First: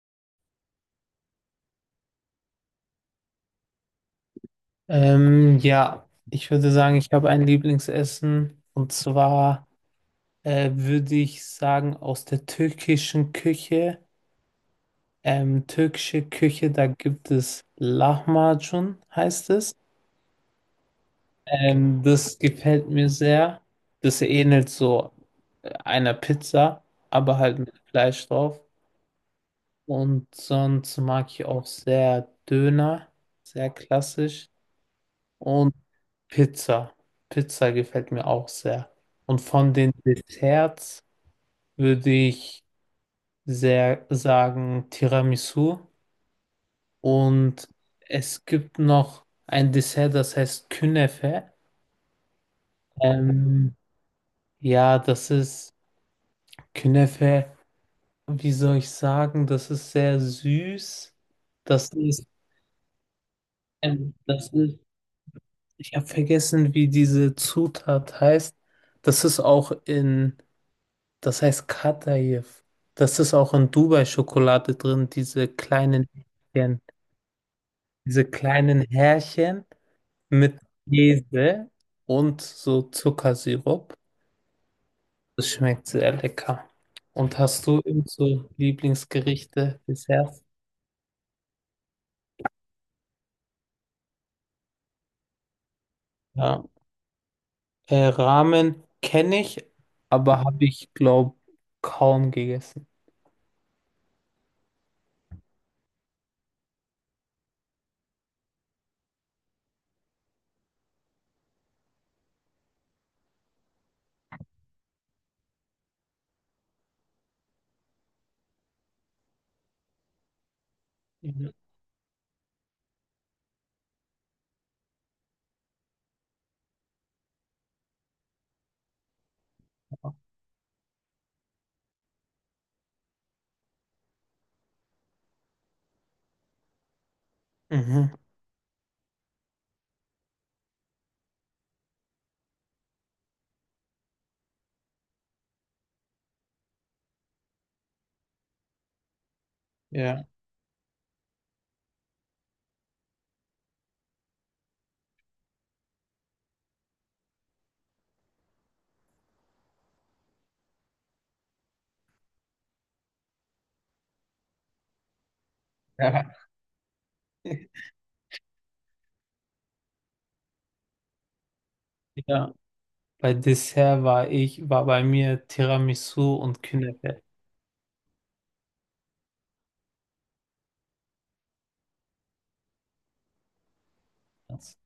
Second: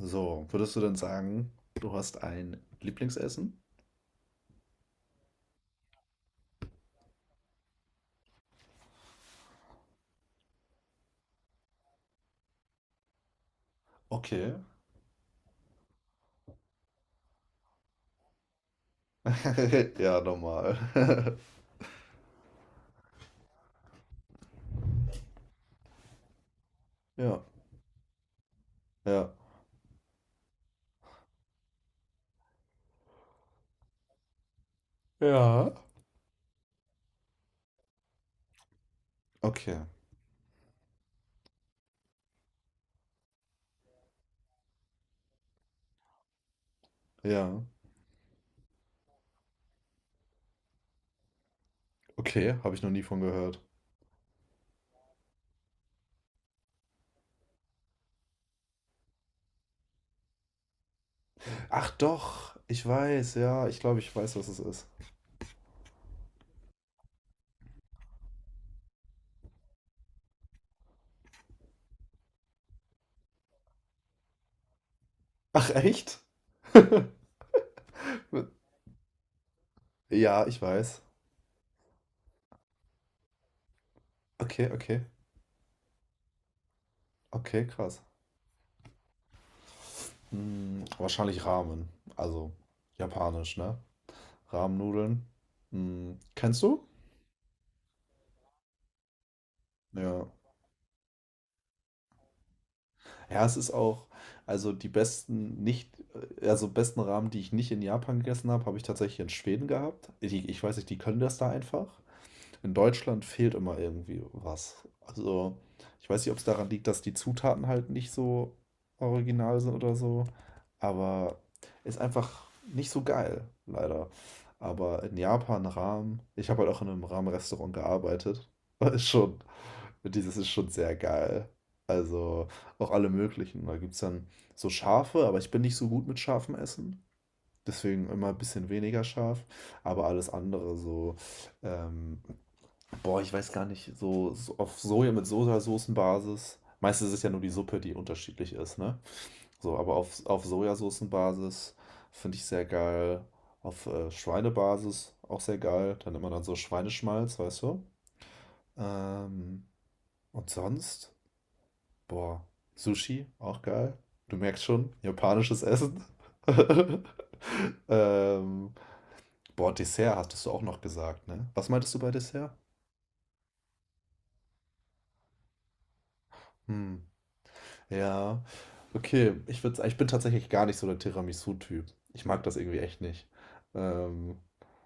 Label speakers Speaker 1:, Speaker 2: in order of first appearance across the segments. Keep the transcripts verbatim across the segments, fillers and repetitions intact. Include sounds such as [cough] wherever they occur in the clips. Speaker 1: So, würdest du denn sagen, du hast ein Lieblingsessen?
Speaker 2: Ähm, ja, ich würde sagen, ich habe ein Lieblingsessen und zwar äh, würde ich sagen aus der türkischen Küche.
Speaker 1: Okay.
Speaker 2: Ähm, türkische Küche, da gibt es Lahmacun, heißt es.
Speaker 1: [laughs] Ja, normal. [laughs]
Speaker 2: Ähm, das gefällt mir sehr. Das ähnelt so äh, einer Pizza, aber
Speaker 1: Ja,
Speaker 2: halt mit Fleisch drauf.
Speaker 1: ja.
Speaker 2: Und sonst mag ich auch sehr Döner, sehr klassisch.
Speaker 1: Ja.
Speaker 2: Und Pizza. Pizza gefällt mir auch sehr. Und von
Speaker 1: Okay.
Speaker 2: den Desserts würde ich sehr sagen Tiramisu.
Speaker 1: Ja.
Speaker 2: Und es gibt noch ein Dessert, das heißt Künefe.
Speaker 1: Okay, habe ich noch nie von gehört.
Speaker 2: Ähm, ja, das ist Künefe. Wie soll ich sagen? Das ist sehr süß. Das
Speaker 1: Ach
Speaker 2: ist,
Speaker 1: doch, ich weiß, ja, ich glaube, ich
Speaker 2: ähm,
Speaker 1: weiß, was
Speaker 2: das
Speaker 1: es
Speaker 2: ist,
Speaker 1: ist.
Speaker 2: ich habe vergessen, wie diese Zutat heißt. Das ist auch in Das heißt Kataif. Das ist auch in Dubai-Schokolade drin, diese
Speaker 1: Ach
Speaker 2: kleinen
Speaker 1: echt? [laughs]
Speaker 2: Härchen, diese kleinen Härchen
Speaker 1: Ja,
Speaker 2: mit
Speaker 1: ich weiß.
Speaker 2: Käse und so Zuckersirup.
Speaker 1: Okay, okay.
Speaker 2: Das schmeckt sehr lecker. Und
Speaker 1: Okay,
Speaker 2: hast du
Speaker 1: krass.
Speaker 2: eben so Lieblingsgerichte, Desserts?
Speaker 1: Hm, wahrscheinlich Ramen. Also japanisch, ne? Ramennudeln. Hm, kennst
Speaker 2: Ja.
Speaker 1: du?
Speaker 2: Äh, Ramen kenne ich,
Speaker 1: Ja.
Speaker 2: aber habe ich, glaube kaum gegessen.
Speaker 1: Ja, es ist auch, also die besten nicht, also besten Ramen, die ich nicht in Japan gegessen habe, habe ich tatsächlich in Schweden gehabt. Ich, ich weiß nicht, die können das da einfach in Deutschland fehlt immer irgendwie was. Also, ich weiß nicht, ob es daran liegt, dass die Zutaten halt nicht so original sind oder so, aber
Speaker 2: Mhm.
Speaker 1: ist einfach nicht so geil, leider. Aber in Japan Ramen, ich habe halt auch in einem Ramen-Restaurant gearbeitet, [laughs] ist schon, dieses ist schon sehr geil. Also auch alle möglichen. Da gibt es dann so scharfe, aber ich bin nicht so gut mit scharfem Essen. Deswegen
Speaker 2: Mhm.
Speaker 1: immer ein bisschen weniger scharf. Aber alles andere, so ähm, boah, ich weiß gar nicht, so, so auf Soja mit Sojasoßenbasis. Meistens ist es ja nur die Suppe, die unterschiedlich ist, ne? So, aber auf,
Speaker 2: Ja.
Speaker 1: auf Sojasoßenbasis finde ich sehr geil. Auf äh, Schweinebasis auch sehr geil. Dann immer dann so Schweineschmalz, weißt du? Ähm, und sonst, boah, Sushi auch geil. Du merkst schon, japanisches Essen.
Speaker 2: Ja.
Speaker 1: [laughs]
Speaker 2: [laughs]
Speaker 1: Ähm, Boah, Dessert hattest du auch noch gesagt, ne? Was meintest du bei Dessert?
Speaker 2: Ja. Bei Dessert war ich, war bei mir Tiramisu und
Speaker 1: Hm.
Speaker 2: Künefe.
Speaker 1: Ja, okay. Ich würde, ich bin tatsächlich gar nicht so der Tiramisu-Typ. Ich mag das irgendwie echt nicht. Ähm,
Speaker 2: Das-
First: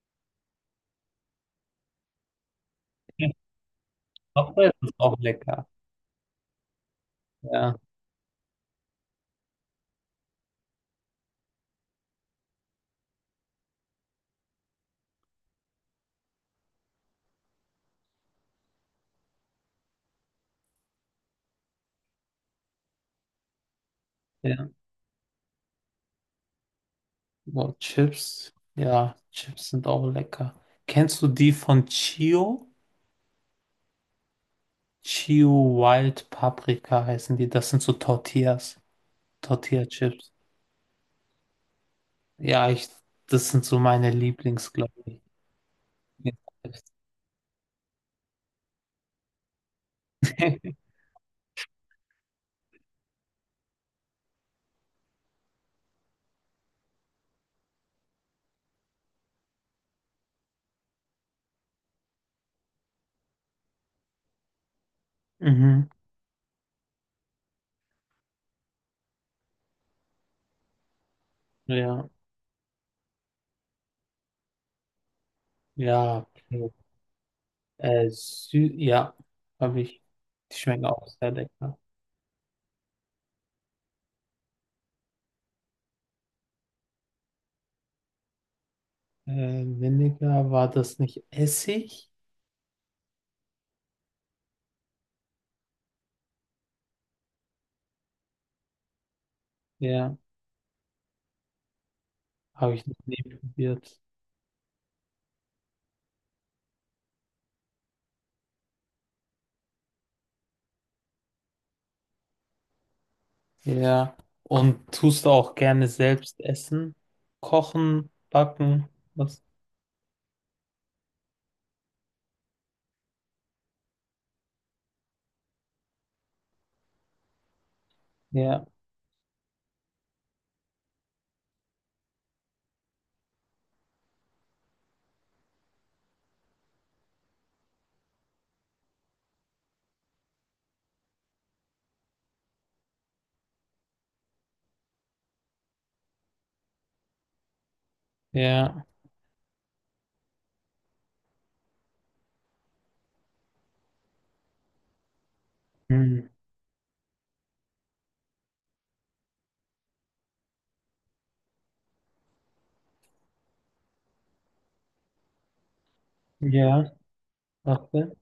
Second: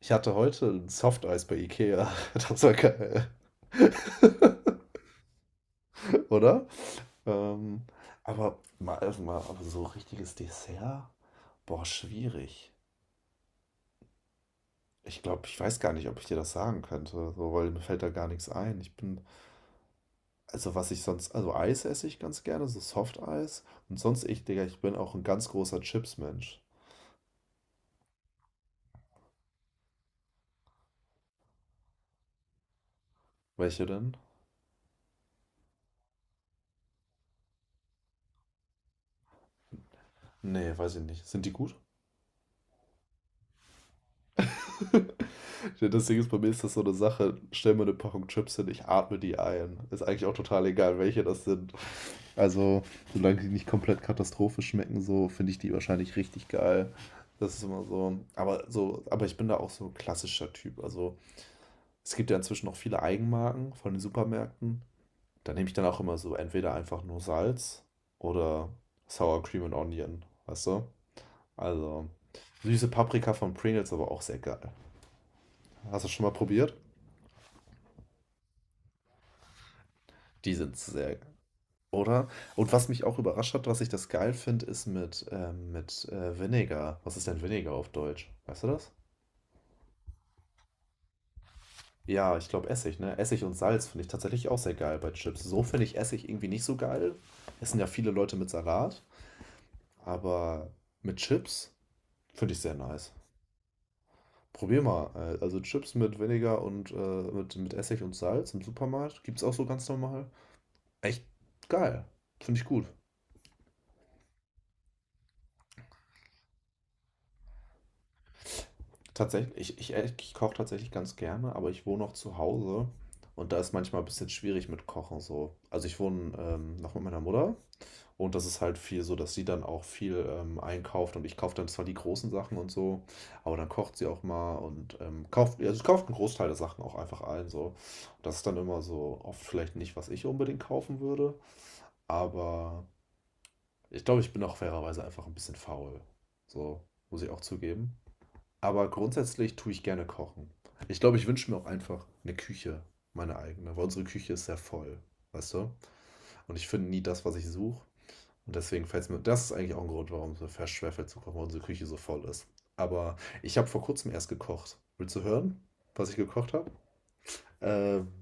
Speaker 1: Ich hatte heute ein Softeis bei Ikea. [laughs] Das war geil,
Speaker 2: Auch das ist auch lecker.
Speaker 1: oder?
Speaker 2: Ja,
Speaker 1: Ähm, aber mal, also mal aber so richtiges Dessert? Boah, schwierig. Ich glaube, ich weiß gar nicht, ob ich dir das sagen könnte, so, weil mir fällt da gar nichts ein. Ich bin, also was ich sonst, also Eis esse ich ganz gerne, so Softeis. Und sonst ich, Digga,
Speaker 2: ja.
Speaker 1: ich bin auch ein ganz großer Chips-Mensch.
Speaker 2: Boah, Chips. Ja, Chips sind auch lecker. Kennst du die von Chio?
Speaker 1: Welche denn?
Speaker 2: Chio Wild Paprika heißen die. Das sind so Tortillas. Tortilla-Chips.
Speaker 1: Nee, weiß ich nicht. Sind die gut?
Speaker 2: Ja, ich, das sind so meine Lieblings, glaube ich.
Speaker 1: Ja, das Ding ist, bei mir ist das so eine Sache, stell mir eine Packung Chips hin, ich atme die ein. Ist eigentlich auch total
Speaker 2: [laughs]
Speaker 1: egal, welche das sind. Also, solange die nicht komplett katastrophisch schmecken, so finde ich die wahrscheinlich richtig geil. Das ist immer so. Aber so, aber ich bin da auch so ein klassischer Typ. Also, es gibt ja inzwischen auch viele Eigenmarken von den Supermärkten. Da nehme ich dann
Speaker 2: Mhm.
Speaker 1: auch immer so entweder einfach nur Salz oder Sour Cream and Onion, weißt du? Also,
Speaker 2: Ja,
Speaker 1: süße Paprika von Pringles, aber auch sehr geil. Hast du das schon
Speaker 2: ja.
Speaker 1: mal probiert?
Speaker 2: Äh, Sü ja, habe ich.
Speaker 1: Die
Speaker 2: Die
Speaker 1: sind
Speaker 2: schmecken auch
Speaker 1: sehr.
Speaker 2: sehr lecker.
Speaker 1: Oder? Und was mich auch überrascht hat, was ich das geil finde, ist mit, ähm, mit äh, Vinegar. Was ist denn Vinegar auf Deutsch? Weißt du das?
Speaker 2: Äh, Vinegar, war das nicht Essig?
Speaker 1: Ja, ich glaube Essig, ne? Essig und Salz finde ich tatsächlich auch sehr geil bei Chips. So finde ich Essig irgendwie nicht so geil. Essen ja viele Leute mit Salat,
Speaker 2: Ja,
Speaker 1: aber mit Chips finde ich sehr
Speaker 2: habe ich noch
Speaker 1: nice.
Speaker 2: nie probiert.
Speaker 1: Probier mal. äh, Also Chips mit Vinegar und äh, mit, mit Essig und Salz im Supermarkt. Gibt's auch so ganz normal. Echt geil. Finde ich gut.
Speaker 2: Ja, und tust du auch gerne selbst essen? Kochen, backen? Was?
Speaker 1: Tatsächlich, ich, ich, äh, ich koche tatsächlich ganz gerne, aber ich wohne auch zu Hause und da ist manchmal ein bisschen schwierig mit Kochen so. Also ich wohne ähm, noch mit meiner Mutter und das ist
Speaker 2: Ja,
Speaker 1: halt viel so, dass sie dann auch viel ähm, einkauft und ich kaufe dann zwar die großen Sachen und so, aber dann kocht sie auch mal und ähm, kauft, also sie kauft einen Großteil der Sachen auch einfach ein so. Das ist dann immer so oft vielleicht nicht, was ich unbedingt kaufen würde, aber ich glaube, ich bin auch fairerweise einfach ein bisschen faul. So, muss ich auch zugeben.
Speaker 2: ja,
Speaker 1: Aber grundsätzlich tue ich gerne kochen. Ich glaube, ich wünsche mir auch einfach eine Küche, meine eigene, weil unsere Küche ist sehr voll, weißt du?
Speaker 2: hm.
Speaker 1: Und ich finde nie das, was ich suche. Und deswegen fällt's mir das ist eigentlich auch ein Grund, warum es mir fast schwerfällt zu kochen, weil unsere Küche so voll ist. Aber ich habe vor Kurzem erst gekocht. Willst du hören, was ich gekocht habe?
Speaker 2: Ja,
Speaker 1: Ähm,
Speaker 2: warte.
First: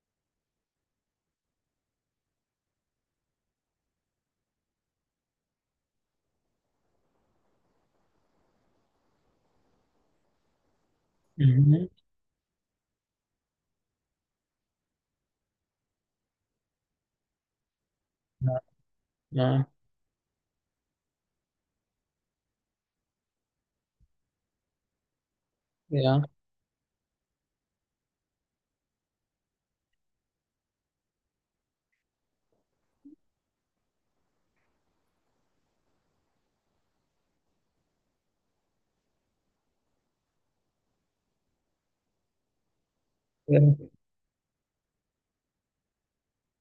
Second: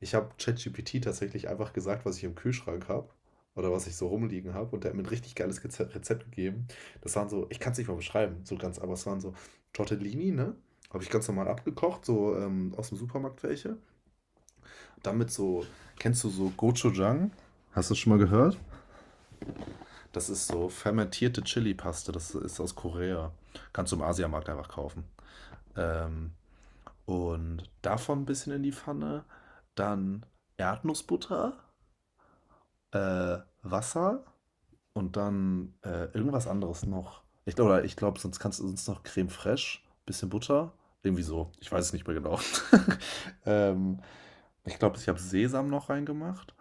Speaker 1: Ich habe ChatGPT tatsächlich einfach gesagt, was ich im Kühlschrank habe oder was ich so rumliegen habe und der hat mir ein richtig geiles Geze- Rezept gegeben. Das waren so, ich kann es nicht mal beschreiben, so ganz, aber es waren so Tortellini, ne? Habe ich ganz normal
Speaker 2: Mhm.
Speaker 1: abgekocht, so ähm, aus dem Supermarkt welche. Damit so, kennst du so Gochujang? Hast du das schon mal gehört?
Speaker 2: Ja, ja,
Speaker 1: Das ist so fermentierte Chili-Paste, das ist aus Korea. Kannst du im Asiamarkt einfach kaufen.
Speaker 2: ja,
Speaker 1: Ähm, und davon ein bisschen in die Pfanne. Dann Erdnussbutter äh, Wasser und dann äh, irgendwas anderes noch. Ich glaube, ich glaube, sonst kannst du sonst noch Creme fraiche, bisschen Butter, irgendwie so. Ich weiß es nicht mehr genau. [laughs]
Speaker 2: ja.
Speaker 1: ähm, ich glaube, ich habe Sesam noch reingemacht.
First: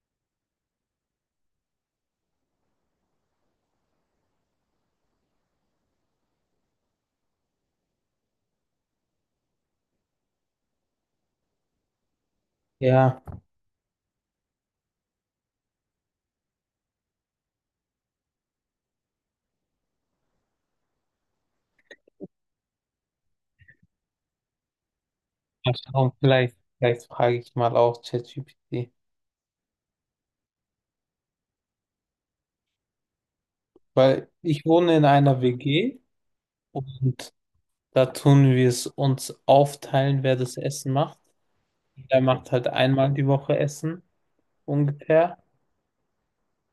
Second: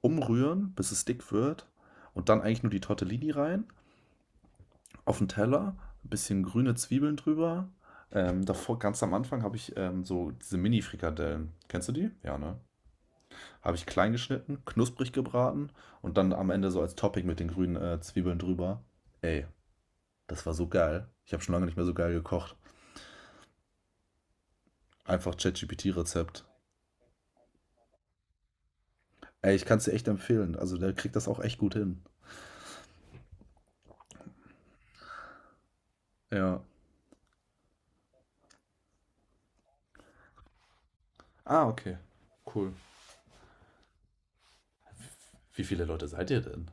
Speaker 1: Umrühren, bis es dick wird. Und dann eigentlich nur die Tortellini rein, auf den Teller, ein bisschen grüne Zwiebeln drüber. Ähm, davor, ganz am Anfang, habe ich ähm, so diese Mini-Frikadellen. Kennst du die? Ja, ne?
Speaker 2: Ja.
Speaker 1: Habe ich klein geschnitten, knusprig gebraten und dann am Ende so als Topping mit den grünen äh, Zwiebeln drüber. Ey, das war so geil. Ich habe schon lange nicht mehr so geil gekocht. Einfach
Speaker 2: Mal schauen,
Speaker 1: ChatGPT-Rezept.
Speaker 2: vielleicht, vielleicht frage ich mal auch ChatGPT.
Speaker 1: Ey, ich kann es dir echt empfehlen. Also der kriegt das auch echt gut hin.
Speaker 2: Weil ich wohne in einer W G
Speaker 1: Ja.
Speaker 2: und da tun wir es uns aufteilen, wer das Essen macht.
Speaker 1: Ah, okay.
Speaker 2: Der macht halt
Speaker 1: Cool.
Speaker 2: einmal die Woche Essen, ungefähr.
Speaker 1: Wie viele Leute seid ihr denn?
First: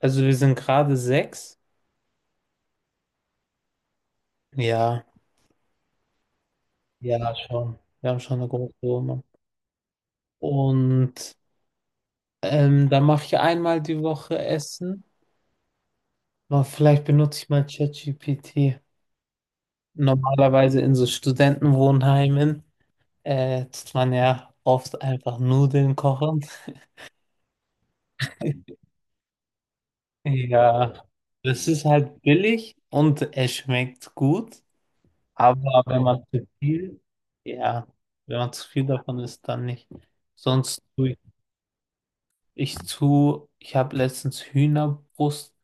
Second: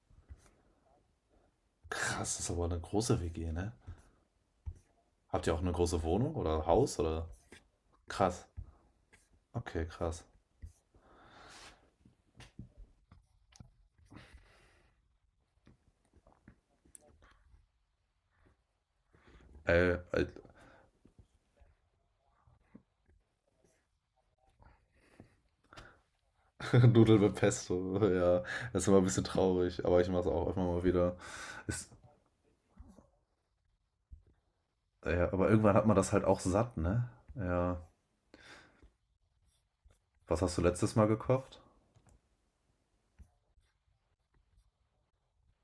Speaker 2: Also wir sind gerade sechs.
Speaker 1: Krass, das ist aber eine große W G, ne?
Speaker 2: Ja,
Speaker 1: Habt ihr auch eine große Wohnung oder Haus oder?
Speaker 2: ja, schon. Wir haben schon
Speaker 1: Krass.
Speaker 2: eine große Wohnung.
Speaker 1: Okay, krass.
Speaker 2: Und ähm, dann mache ich einmal die Woche Essen. Aber vielleicht benutze ich mal ChatGPT.
Speaker 1: Ey, alt-
Speaker 2: Normalerweise in so Studentenwohnheimen äh, tut man ja oft einfach Nudeln kochen.
Speaker 1: [laughs] Nudeln mit Pesto, ja.
Speaker 2: [laughs]
Speaker 1: Das ist immer ein bisschen traurig, aber ich mache es auch immer mal
Speaker 2: Ja,
Speaker 1: wieder.
Speaker 2: das ist
Speaker 1: Ist,
Speaker 2: halt billig und es schmeckt gut.
Speaker 1: Ja, aber irgendwann
Speaker 2: Aber
Speaker 1: hat man
Speaker 2: wenn
Speaker 1: das
Speaker 2: man
Speaker 1: halt auch
Speaker 2: zu
Speaker 1: satt,
Speaker 2: viel,
Speaker 1: ne? Ja.
Speaker 2: ja, wenn man zu viel davon isst, dann nicht.
Speaker 1: Was hast du
Speaker 2: Sonst
Speaker 1: letztes Mal
Speaker 2: tue ich,
Speaker 1: gekocht?
Speaker 2: ich zu, ich habe letztens Hühnerbrust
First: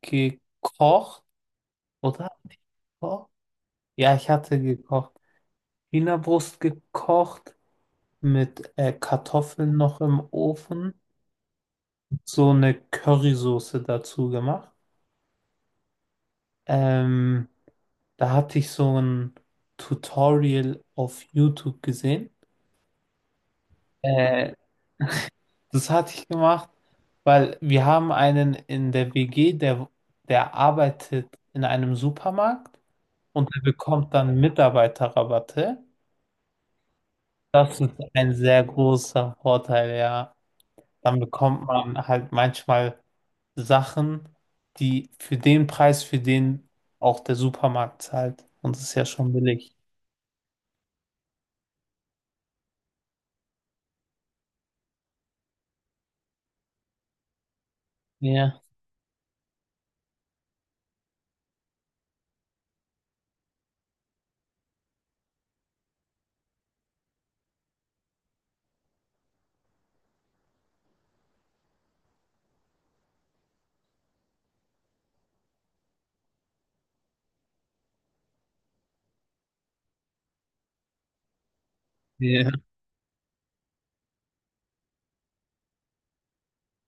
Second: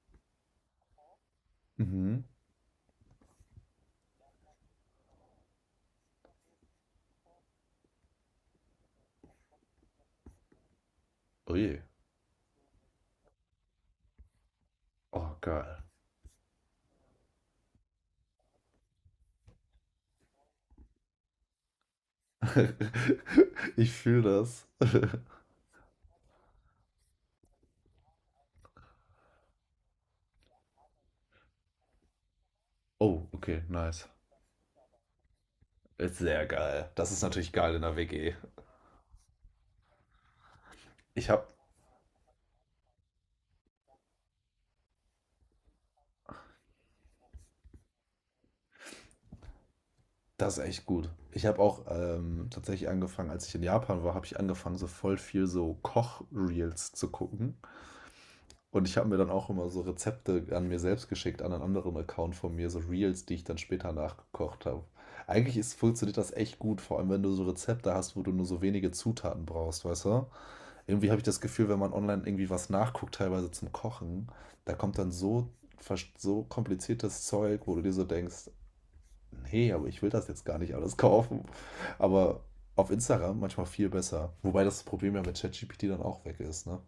Speaker 2: gekocht,
Speaker 1: Mhm.
Speaker 2: oder? Hatte ich gekocht? Ja, ich hatte gekocht. Hühnerbrust gekocht mit äh, Kartoffeln noch im Ofen,
Speaker 1: Ui.
Speaker 2: so eine Currysoße dazu gemacht.
Speaker 1: Oh, geil.
Speaker 2: Ähm, da hatte ich so ein Tutorial auf YouTube gesehen.
Speaker 1: [laughs] Ich fühle
Speaker 2: Äh,
Speaker 1: das.
Speaker 2: Das hatte ich gemacht, weil wir haben einen in der W G, der, der arbeitet in einem Supermarkt
Speaker 1: Oh,
Speaker 2: und der
Speaker 1: okay, nice.
Speaker 2: bekommt dann Mitarbeiterrabatte.
Speaker 1: Ist sehr geil. Das ist natürlich geil
Speaker 2: Das
Speaker 1: in
Speaker 2: ist
Speaker 1: der W G.
Speaker 2: ein sehr großer Vorteil, ja. Dann
Speaker 1: Ich habe
Speaker 2: bekommt man halt manchmal Sachen, die für den Preis, für den auch der Supermarkt zahlt. Und das ist ja schon billig.
Speaker 1: das ist echt gut. Ich habe auch ähm, tatsächlich angefangen, als ich in Japan war, habe ich angefangen, so voll viel so Koch-Reels zu gucken.
Speaker 2: Ja.
Speaker 1: Und ich habe mir dann auch immer so Rezepte an mir selbst geschickt, an einen anderen Account von mir, so Reels, die ich dann später nachgekocht habe. Eigentlich ist, funktioniert das echt gut, vor allem wenn du so Rezepte hast, wo du nur so wenige Zutaten brauchst, weißt du? Irgendwie habe ich das Gefühl, wenn man online irgendwie was nachguckt, teilweise zum Kochen, da kommt dann so, vers- so kompliziertes Zeug, wo du dir so denkst, nee, aber ich will das jetzt gar nicht alles [laughs] kaufen. Aber
Speaker 2: Ja.
Speaker 1: auf Instagram manchmal viel besser. Wobei das Problem ja mit ChatGPT dann auch weg ist, ne?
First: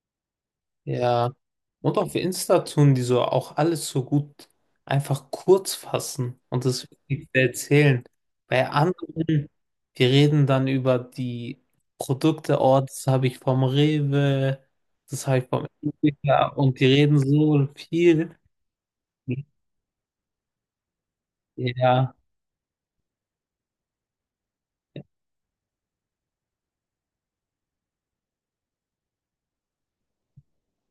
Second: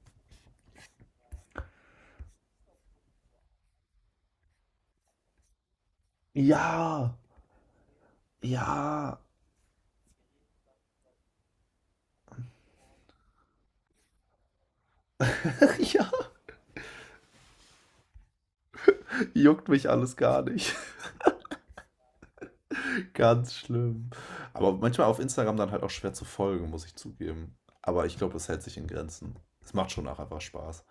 Speaker 2: Ja. Und auf Insta tun die so auch alles so gut einfach kurz fassen und das
Speaker 1: Ja,
Speaker 2: wirklich erzählen. Bei
Speaker 1: ja,
Speaker 2: anderen, wir reden dann über die Produkte, oh, das habe ich vom Rewe, das habe ich vom
Speaker 1: [laughs] Ja,
Speaker 2: Edeka und die reden so viel.
Speaker 1: juckt mich alles gar nicht.
Speaker 2: Ja,
Speaker 1: [laughs] Ganz schlimm. Aber manchmal auf Instagram dann halt auch schwer zu folgen, muss ich zugeben. Aber ich glaube, es hält sich in Grenzen. Es macht schon auch einfach Spaß.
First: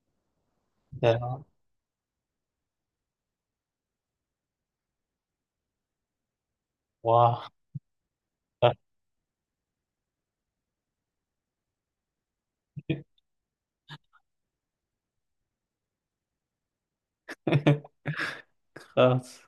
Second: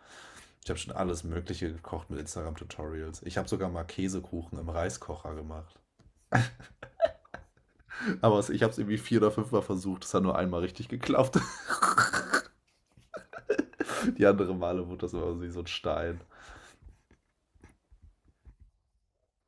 Speaker 1: Ich habe schon alles
Speaker 2: ja,
Speaker 1: Mögliche gekocht mit Instagram-Tutorials. Ich habe sogar mal Käsekuchen im Reiskocher gemacht.
Speaker 2: wow,
Speaker 1: Aber es- ich habe es irgendwie vier oder fünfmal versucht. Es hat nur einmal richtig geklappt. [laughs] Die anderen Male wurde das immer so wie so ein Stein.
Speaker 2: [laughs] krass.